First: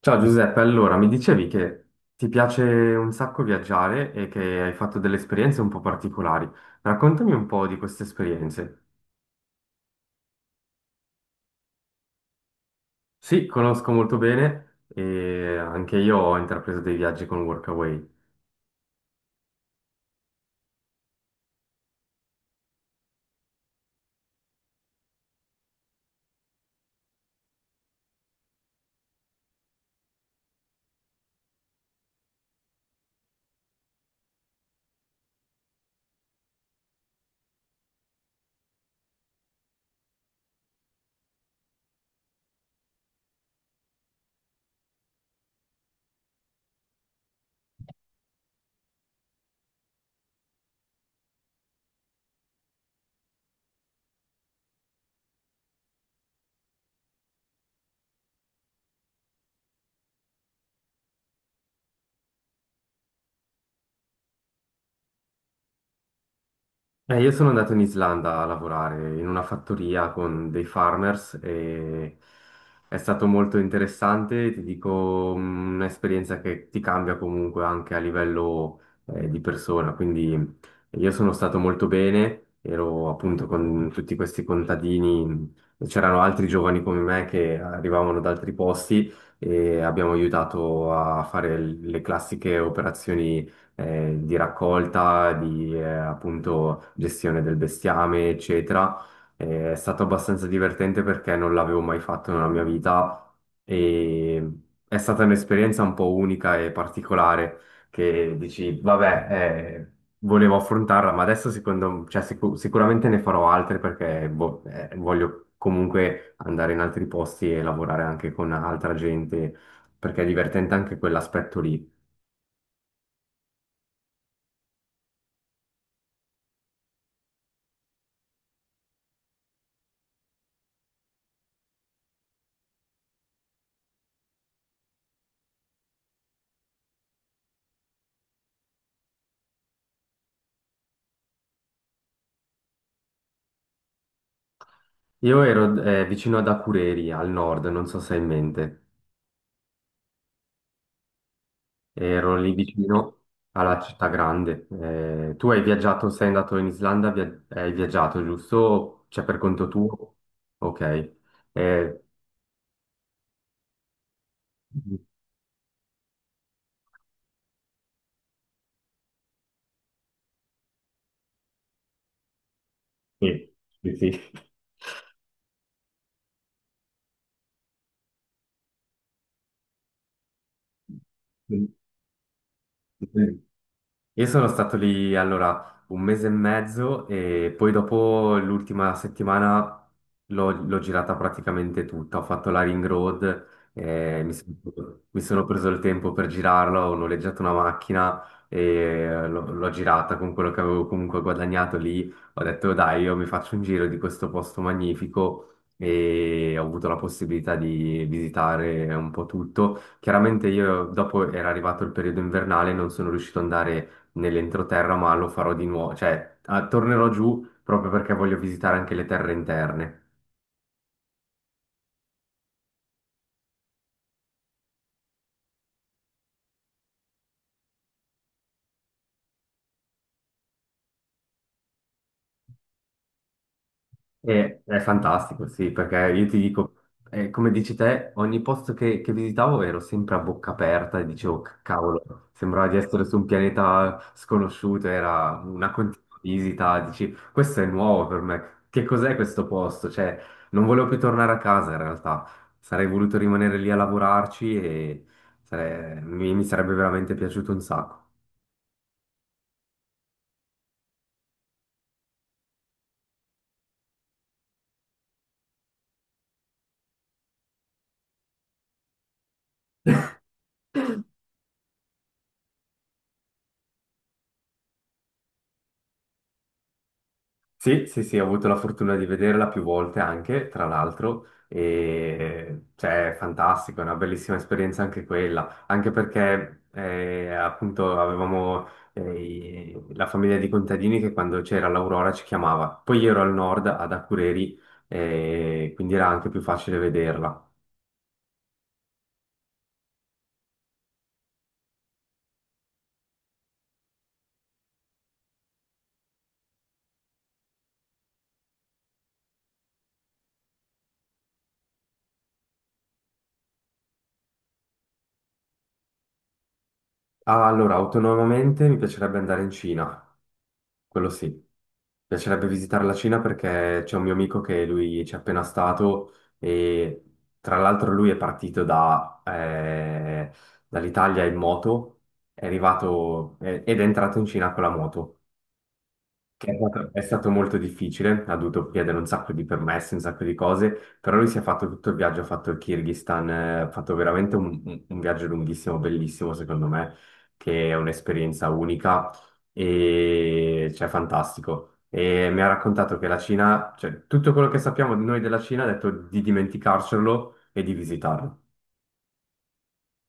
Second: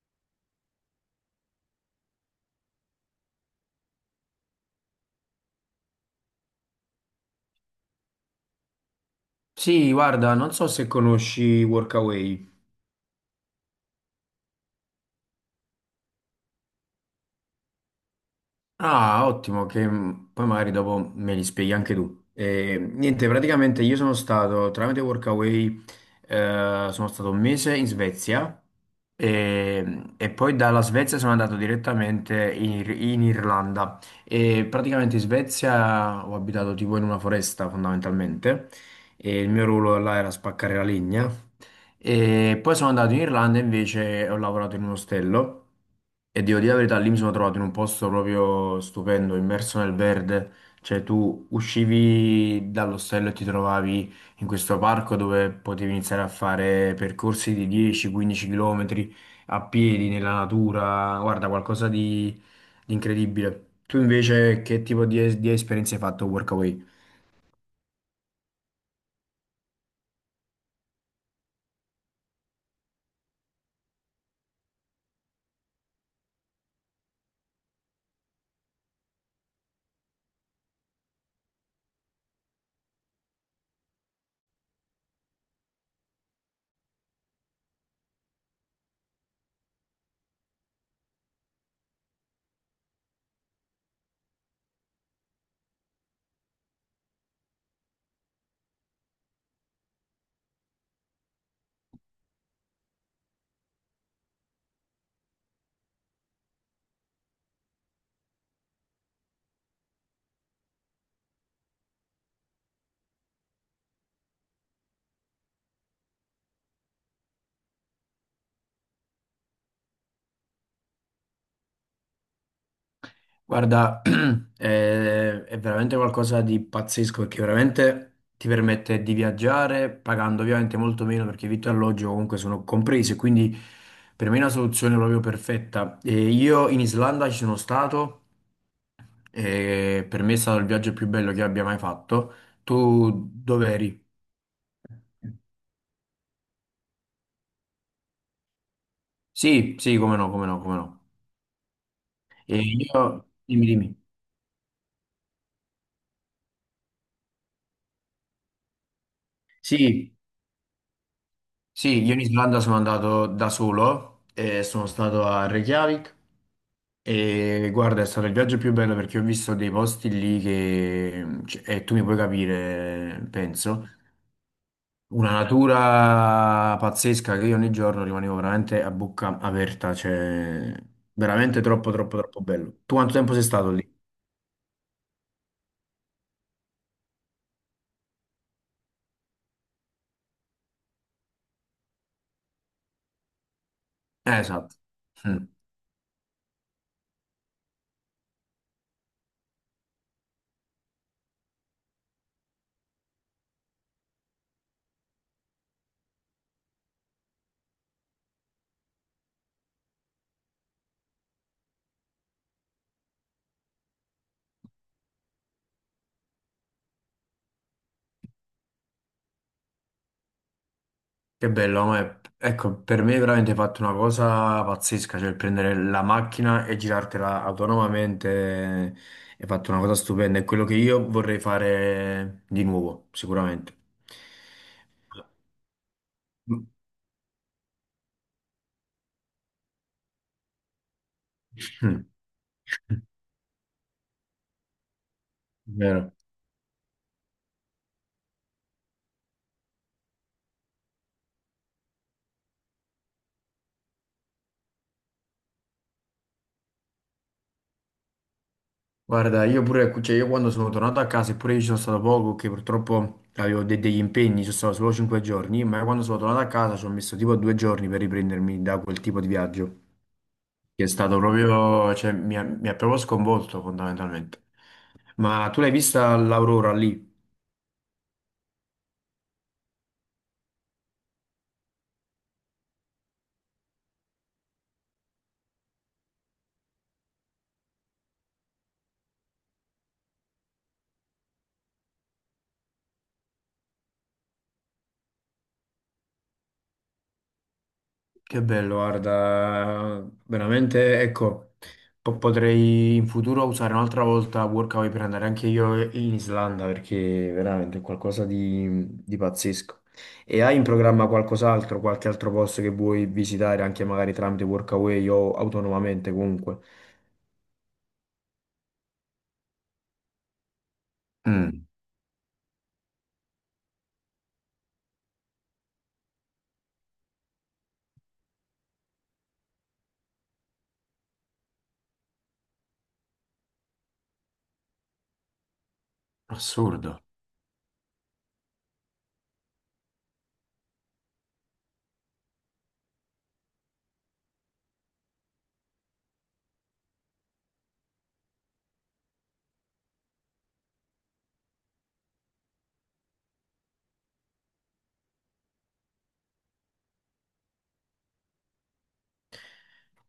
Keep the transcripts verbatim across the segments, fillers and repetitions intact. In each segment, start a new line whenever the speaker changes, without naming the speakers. Ciao Giuseppe, allora mi dicevi che ti piace un sacco viaggiare e che hai fatto delle esperienze un po' particolari. Raccontami un po' di queste esperienze.
Sì, guarda, non so se conosci Workaway.
Sì, conosco molto bene e anche io ho intrapreso dei viaggi con Workaway.
Ah, ottimo, che mh, poi magari dopo me li spieghi anche tu. Eh, niente, praticamente io sono stato tramite Workaway, eh, sono stato un mese in Svezia e, e poi dalla Svezia sono andato direttamente in, Ir- in Irlanda. E praticamente in Svezia ho abitato tipo in una foresta fondamentalmente e il mio ruolo là era spaccare la legna. E poi sono andato in Irlanda invece e ho lavorato in un ostello e devo dire la verità, lì mi sono trovato in un posto proprio stupendo, immerso nel verde, cioè tu uscivi dall'ostello e ti trovavi in questo parco dove potevi iniziare a fare percorsi di dieci quindici km a piedi nella natura, guarda, qualcosa di, di incredibile. Tu invece che tipo di, di esperienze hai fatto a Workaway?
Eh, io sono andato in Islanda a lavorare in una fattoria con dei farmers e è stato molto interessante, ti dico, mm, un'esperienza che ti cambia comunque anche a livello eh, di persona. Quindi io sono stato molto bene, ero appunto con tutti questi contadini, mm, c'erano altri giovani come me che arrivavano da altri posti e abbiamo aiutato a fare le classiche operazioni eh, di raccolta, di eh, appunto gestione del bestiame, eccetera. Eh, è stato abbastanza divertente perché non l'avevo mai fatto nella mia vita e è stata un'esperienza un po' unica e particolare che dici, vabbè, eh, volevo affrontarla, ma adesso secondo, cioè, sicu- sicuramente ne farò altre perché boh, eh, voglio comunque andare in altri posti e lavorare anche con altra gente perché è divertente anche quell'aspetto lì.
Guarda, è, è veramente qualcosa di pazzesco perché veramente ti permette di viaggiare pagando ovviamente molto meno perché vitto e alloggio comunque sono comprese, quindi per me è una soluzione proprio perfetta. E io in Islanda ci sono stato e per me è stato il viaggio più bello che abbia mai fatto. Tu dove eri?
Io ero eh, vicino ad Akureyri, al nord, non so se hai in mente.
Sì, sì, come no, come no, come no.
Ero lì
E
vicino
io, dimmi,
alla
dimmi.
città grande. Eh, tu hai viaggiato, sei andato in Islanda, via- hai viaggiato, giusto? Cioè per conto
Sì,
tuo? Ok. Eh,
sì, io in Islanda sono andato da solo e sono stato a Reykjavik. E guarda, è stato il viaggio più bello perché ho visto dei posti lì che, cioè, e tu mi puoi capire,
sì,
penso,
sì,
una natura pazzesca che io ogni giorno rimanevo veramente a bocca aperta, cioè veramente
sì.
troppo, troppo, troppo bello. Tu quanto tempo sei stato lì?
Io sono stato lì allora un mese e mezzo e poi dopo l'ultima settimana l'ho l'ho girata praticamente tutta. Ho fatto la Ring Road, eh, mi,
Eh,
sono
esatto.
mi sono preso il tempo per girarla, ho noleggiato una macchina e l'ho l'ho girata con quello che avevo comunque guadagnato lì. Ho detto dai, io mi faccio un giro di questo posto magnifico e ho avuto la possibilità di visitare un po' tutto. Chiaramente io dopo era arrivato il periodo invernale, non sono riuscito ad andare nell'entroterra, ma lo farò di nuovo, cioè ah, tornerò giù proprio perché voglio visitare anche le terre interne.
Che bello, ma è- ecco, per me è veramente fatto una cosa pazzesca, cioè il prendere la macchina e girartela autonomamente è fatto una cosa stupenda, è quello che io vorrei fare di nuovo, sicuramente.
E- è fantastico, sì, perché io ti
Mm.
dico, eh, come dici te, ogni posto che, che visitavo ero sempre a bocca aperta e dicevo, "C-
Mm.
Cavolo, sembrava di essere su un pianeta sconosciuto, era una continua
Vero.
visita, dici, questo è nuovo per me, che cos'è questo posto? Cioè, non volevo più tornare a casa in realtà, sarei voluto rimanere lì a lavorarci e sare- mi mi sarebbe veramente piaciuto un sacco.
Guarda, io pure, cioè, io quando sono tornato a casa, eppure io ci sono stato poco, che purtroppo avevo de- degli impegni, ci sono stato solo cinque giorni, ma quando sono tornato a casa ci ho messo tipo due giorni per riprendermi da quel tipo di viaggio. Che è stato proprio, cioè, mi ha, mi ha proprio sconvolto fondamentalmente. Ma tu l'hai vista l'aurora lì?
Sì, sì, sì, ho avuto la fortuna di vederla più volte anche, tra l'altro, e cioè, è fantastico, è una bellissima esperienza anche quella, anche perché eh, appunto avevamo eh, i- la famiglia di contadini che quando c'era l'Aurora ci chiamava. Poi io ero al nord, ad Akureyri, eh, quindi era anche più facile vederla.
Che bello, guarda, veramente, ecco, po- potrei in futuro usare un'altra volta Workaway per andare anche io in Islanda perché veramente è qualcosa di, di pazzesco. E hai in programma qualcos'altro, qualche altro posto che vuoi visitare anche magari tramite Workaway o autonomamente comunque?
Ah, allora, autonomamente mi piacerebbe andare in Cina. Quello sì. Mi
Mm,
piacerebbe visitare la Cina perché c'è un mio amico che lui ci è appena stato e tra l'altro lui è partito da, eh, dall'Italia in moto, è arrivato eh, ed è entrato in Cina con la moto. È stato, è
assurdo.
stato molto difficile, ha dovuto chiedere un sacco di permessi, un sacco di cose, però lui si è fatto tutto il viaggio, ha fatto il Kirghizistan, eh, ha fatto veramente un, un- un viaggio lunghissimo, bellissimo secondo me, che è un'esperienza unica e cioè fantastico. E mi ha raccontato che la Cina, cioè tutto quello che sappiamo noi della Cina, ha detto di dimenticarcelo e di visitarlo.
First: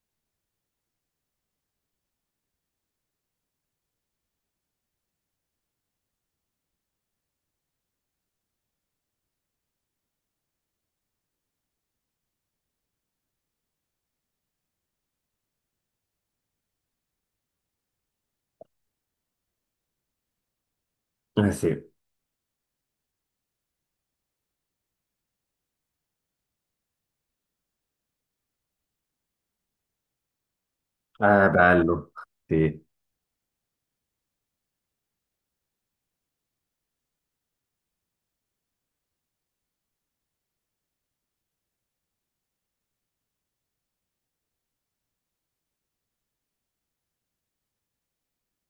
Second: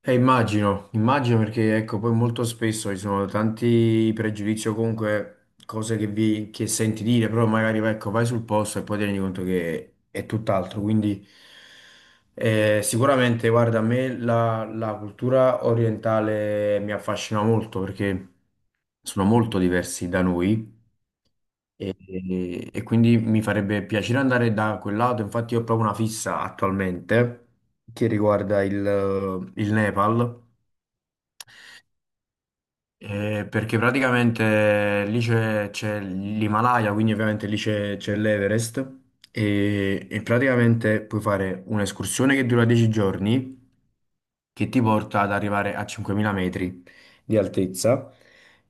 Eh, immagino, immagino perché ecco, poi molto spesso ci sono tanti pregiudizi o comunque cose che, vi, che senti dire, però magari ecco, vai sul posto e poi ti rendi conto che è tutt'altro. Quindi eh, sicuramente, guarda, a me la, la cultura orientale mi affascina molto perché sono molto diversi da noi.
Eh sì, è
E, e- e quindi mi farebbe piacere andare da quel lato, infatti io ho proprio una fissa attualmente che riguarda il, il Nepal
bello, sì.
eh, perché praticamente lì c'è c'è l'Himalaya, quindi ovviamente lì c'è c'è l'Everest e, e praticamente puoi fare un'escursione che dura dieci giorni che ti porta ad arrivare a cinquemila metri di altezza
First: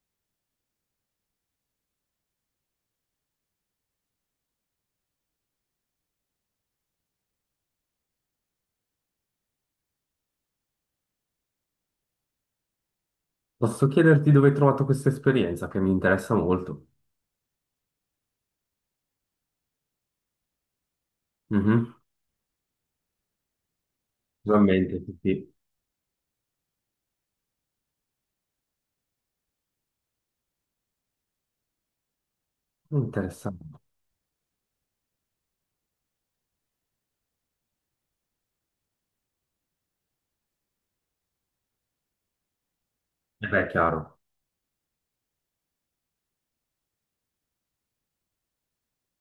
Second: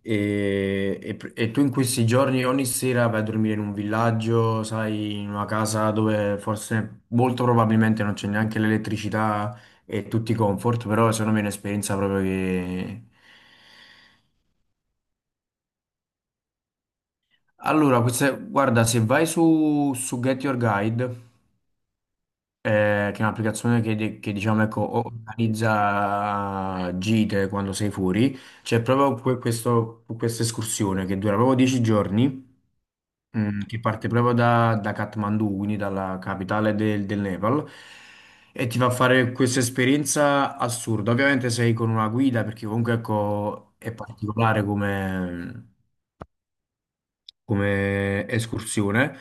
e, e pr- e tu in questi giorni ogni sera vai a dormire in un villaggio, sai, in una casa dove forse molto probabilmente non c'è neanche l'elettricità e tutti i comfort, però secondo me è un'esperienza proprio che...
Posso chiederti dove hai trovato questa esperienza che mi interessa molto?
Allora, questa- guarda, se vai su, su Get Your Guide,
Mhm.
eh, che è un'applicazione che, che, diciamo, ecco,
Sicuramente, sì, sì.
organizza gite quando sei fuori, c'è proprio que- questo- questa escursione che dura proprio dieci giorni, mm,
Interessante.
che parte proprio da, da Kathmandu, quindi dalla capitale del, del Nepal, e ti fa fare questa esperienza assurda. Ovviamente sei con una guida, perché comunque,
Eh beh,
ecco, è
chiaro.
particolare come come escursione,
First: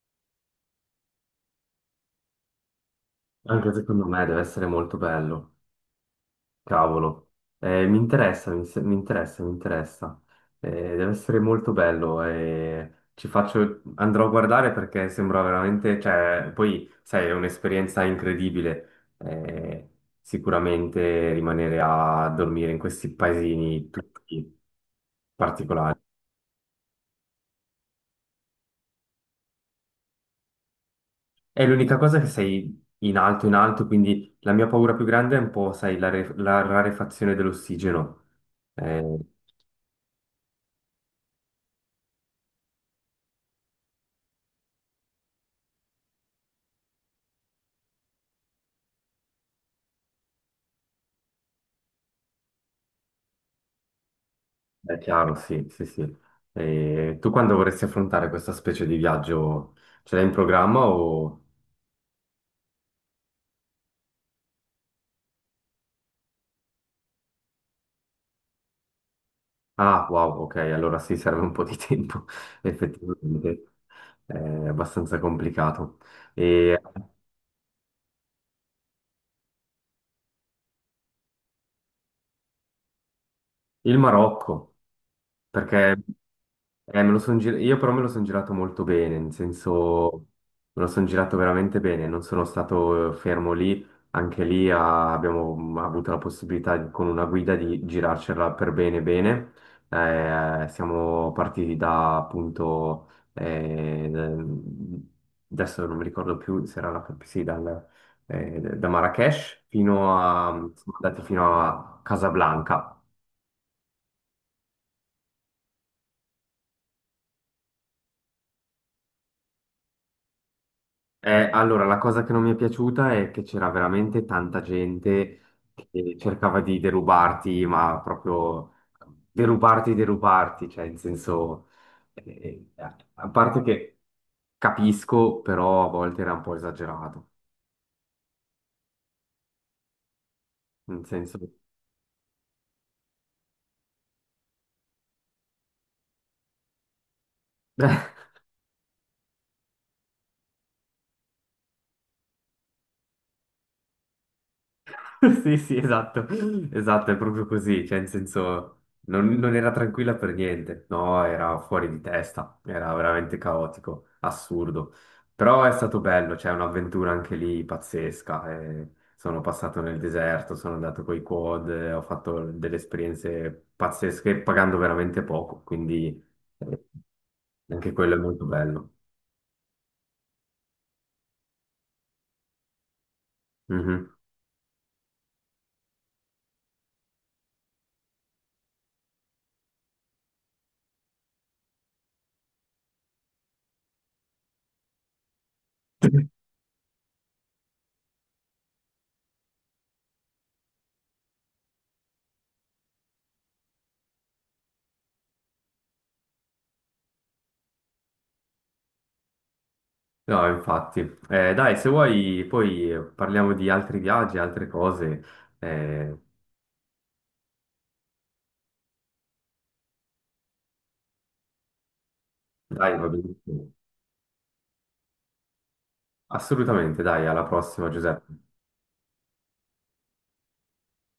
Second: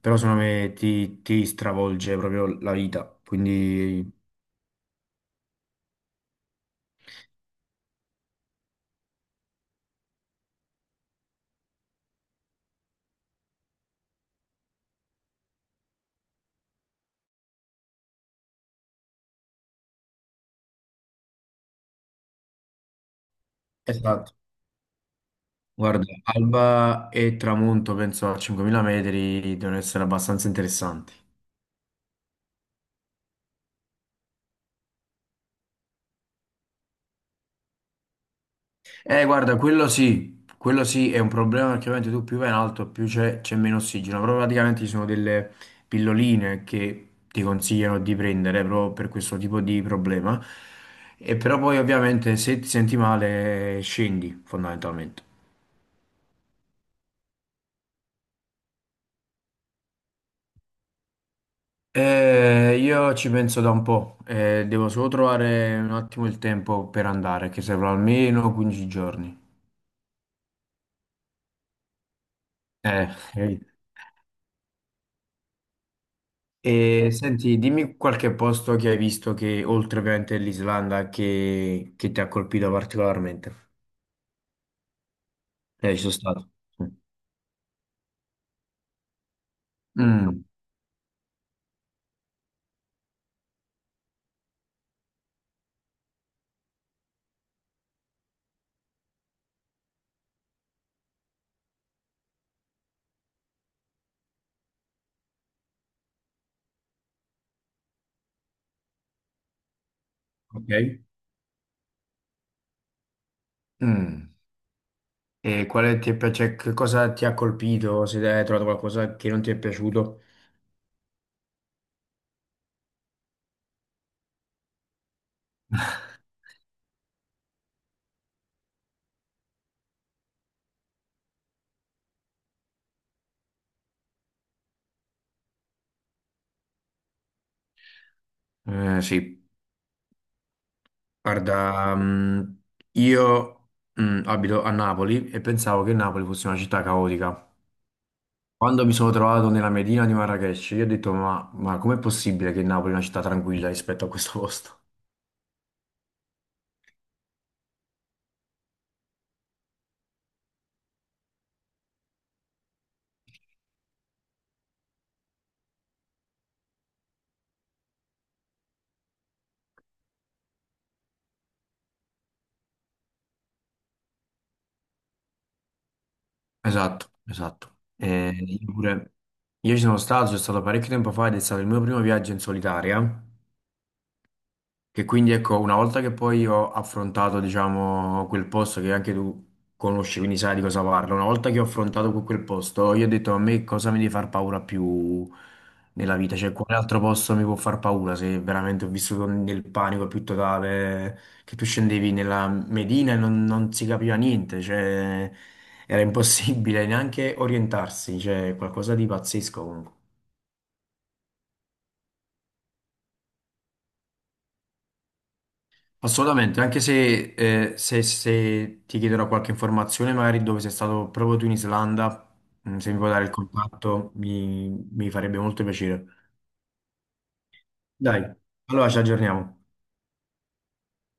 però secondo me ti, ti stravolge proprio la vita.
Anche secondo
Quindi,
me deve essere molto bello. Cavolo. Eh, mi, interessa, mi, se- mi interessa, mi interessa. Eh, deve essere molto bello e ci faccio... andrò a guardare perché sembra veramente... Cioè, poi, sai, è un'esperienza incredibile. Eh, sicuramente rimanere a dormire in questi paesini
esatto.
tutti
Guarda,
particolari.
alba e tramonto, penso a cinquemila metri, devono essere abbastanza interessanti.
È l'unica cosa che sei in alto, in alto, quindi la mia paura più grande è un po', sai, la, re- la rarefazione dell'ossigeno. Eh,
Eh, guarda, quello sì, quello sì è un problema perché ovviamente tu più vai in alto, più c'è c'è meno ossigeno, però praticamente ci sono delle pilloline che ti consigliano di prendere proprio per questo tipo di problema. E però poi ovviamente se ti senti male scendi
è
fondamentalmente.
chiaro, sì, sì, sì. Eh, tu quando vorresti affrontare questa specie di viaggio, ce l'hai in programma o...
Eh, io ci penso da un po', eh, devo solo trovare un attimo il tempo per andare, che servono almeno quindici giorni.
Ah, wow, ok, allora sì, serve un po' di tempo,
Eh, eh.
effettivamente. È abbastanza complicato. E
E senti, dimmi qualche posto che hai visto che, oltre ovviamente l'Islanda, che, che ti ha colpito particolarmente.
il Marocco,
Eh, ci
perché...
sono stato.
Eh, me lo son gir- io però me lo sono girato molto bene, nel senso
Mm,
me lo sono girato veramente bene, non sono stato eh, fermo lì, anche lì ah, abbiamo mm, avuto la possibilità di- con una guida di girarcela per bene bene. Eh, siamo partiti da appunto, eh, adesso non mi ricordo più se era la, sì, dal- eh, da Marrakech fino a,
ok.
siamo andati fino a Casablanca.
Mm. E quale ti è pi- cioè, che cosa ti ha colpito? Se hai trovato qualcosa che non ti è piaciuto?
Eh, allora, la cosa che non mi è piaciuta è che c'era veramente tanta gente che cercava di derubarti, ma proprio derubarti, derubarti, cioè in senso, eh, eh, a parte che capisco, però a volte era un po' esagerato,
Eh, sì.
nel senso...
Guarda, mh, io mh, abito a Napoli e pensavo che Napoli fosse una città caotica. Quando mi sono trovato nella Medina di Marrakech, io ho detto: Ma, ma com'è possibile che Napoli è una città tranquilla rispetto a questo posto?
Sì, sì, esatto, esatto, è proprio così, cioè in senso non, non era tranquilla per niente, no, era fuori di testa, era veramente caotico, assurdo, però è stato bello, cioè un'avventura anche lì pazzesca, eh, sono passato nel deserto, sono andato coi quad, eh, ho fatto delle esperienze pazzesche pagando veramente poco, quindi eh,
Esatto, esatto.
anche quello è
Eh,
molto
io
bello.
pure, io ci sono stato, sono stato parecchio tempo fa ed è stato il mio primo viaggio in solitaria. Che quindi ecco, una volta che poi ho affrontato, diciamo, quel posto che anche tu conosci, quindi sai di cosa parlo, una volta che ho affrontato que- quel posto, io ho detto a me cosa mi deve far paura più nella vita, cioè quale altro posto mi può far paura se veramente ho vissuto nel panico più totale, che tu scendevi nella Medina e non, non si capiva niente, cioè era impossibile neanche orientarsi, cioè qualcosa di pazzesco comunque.
No, infatti. Eh, dai, se vuoi poi eh, parliamo di altri viaggi, altre cose. Eh,
Assolutamente, anche se, eh, se- se ti chiederò qualche informazione, magari dove sei stato proprio tu in Islanda, mm, se mi
dai,
puoi
va
dare il
benissimo.
contatto, mi mi farebbe molto piacere.
Assolutamente, dai, alla prossima,
Dai,
Giuseppe.
allora ci aggiorniamo.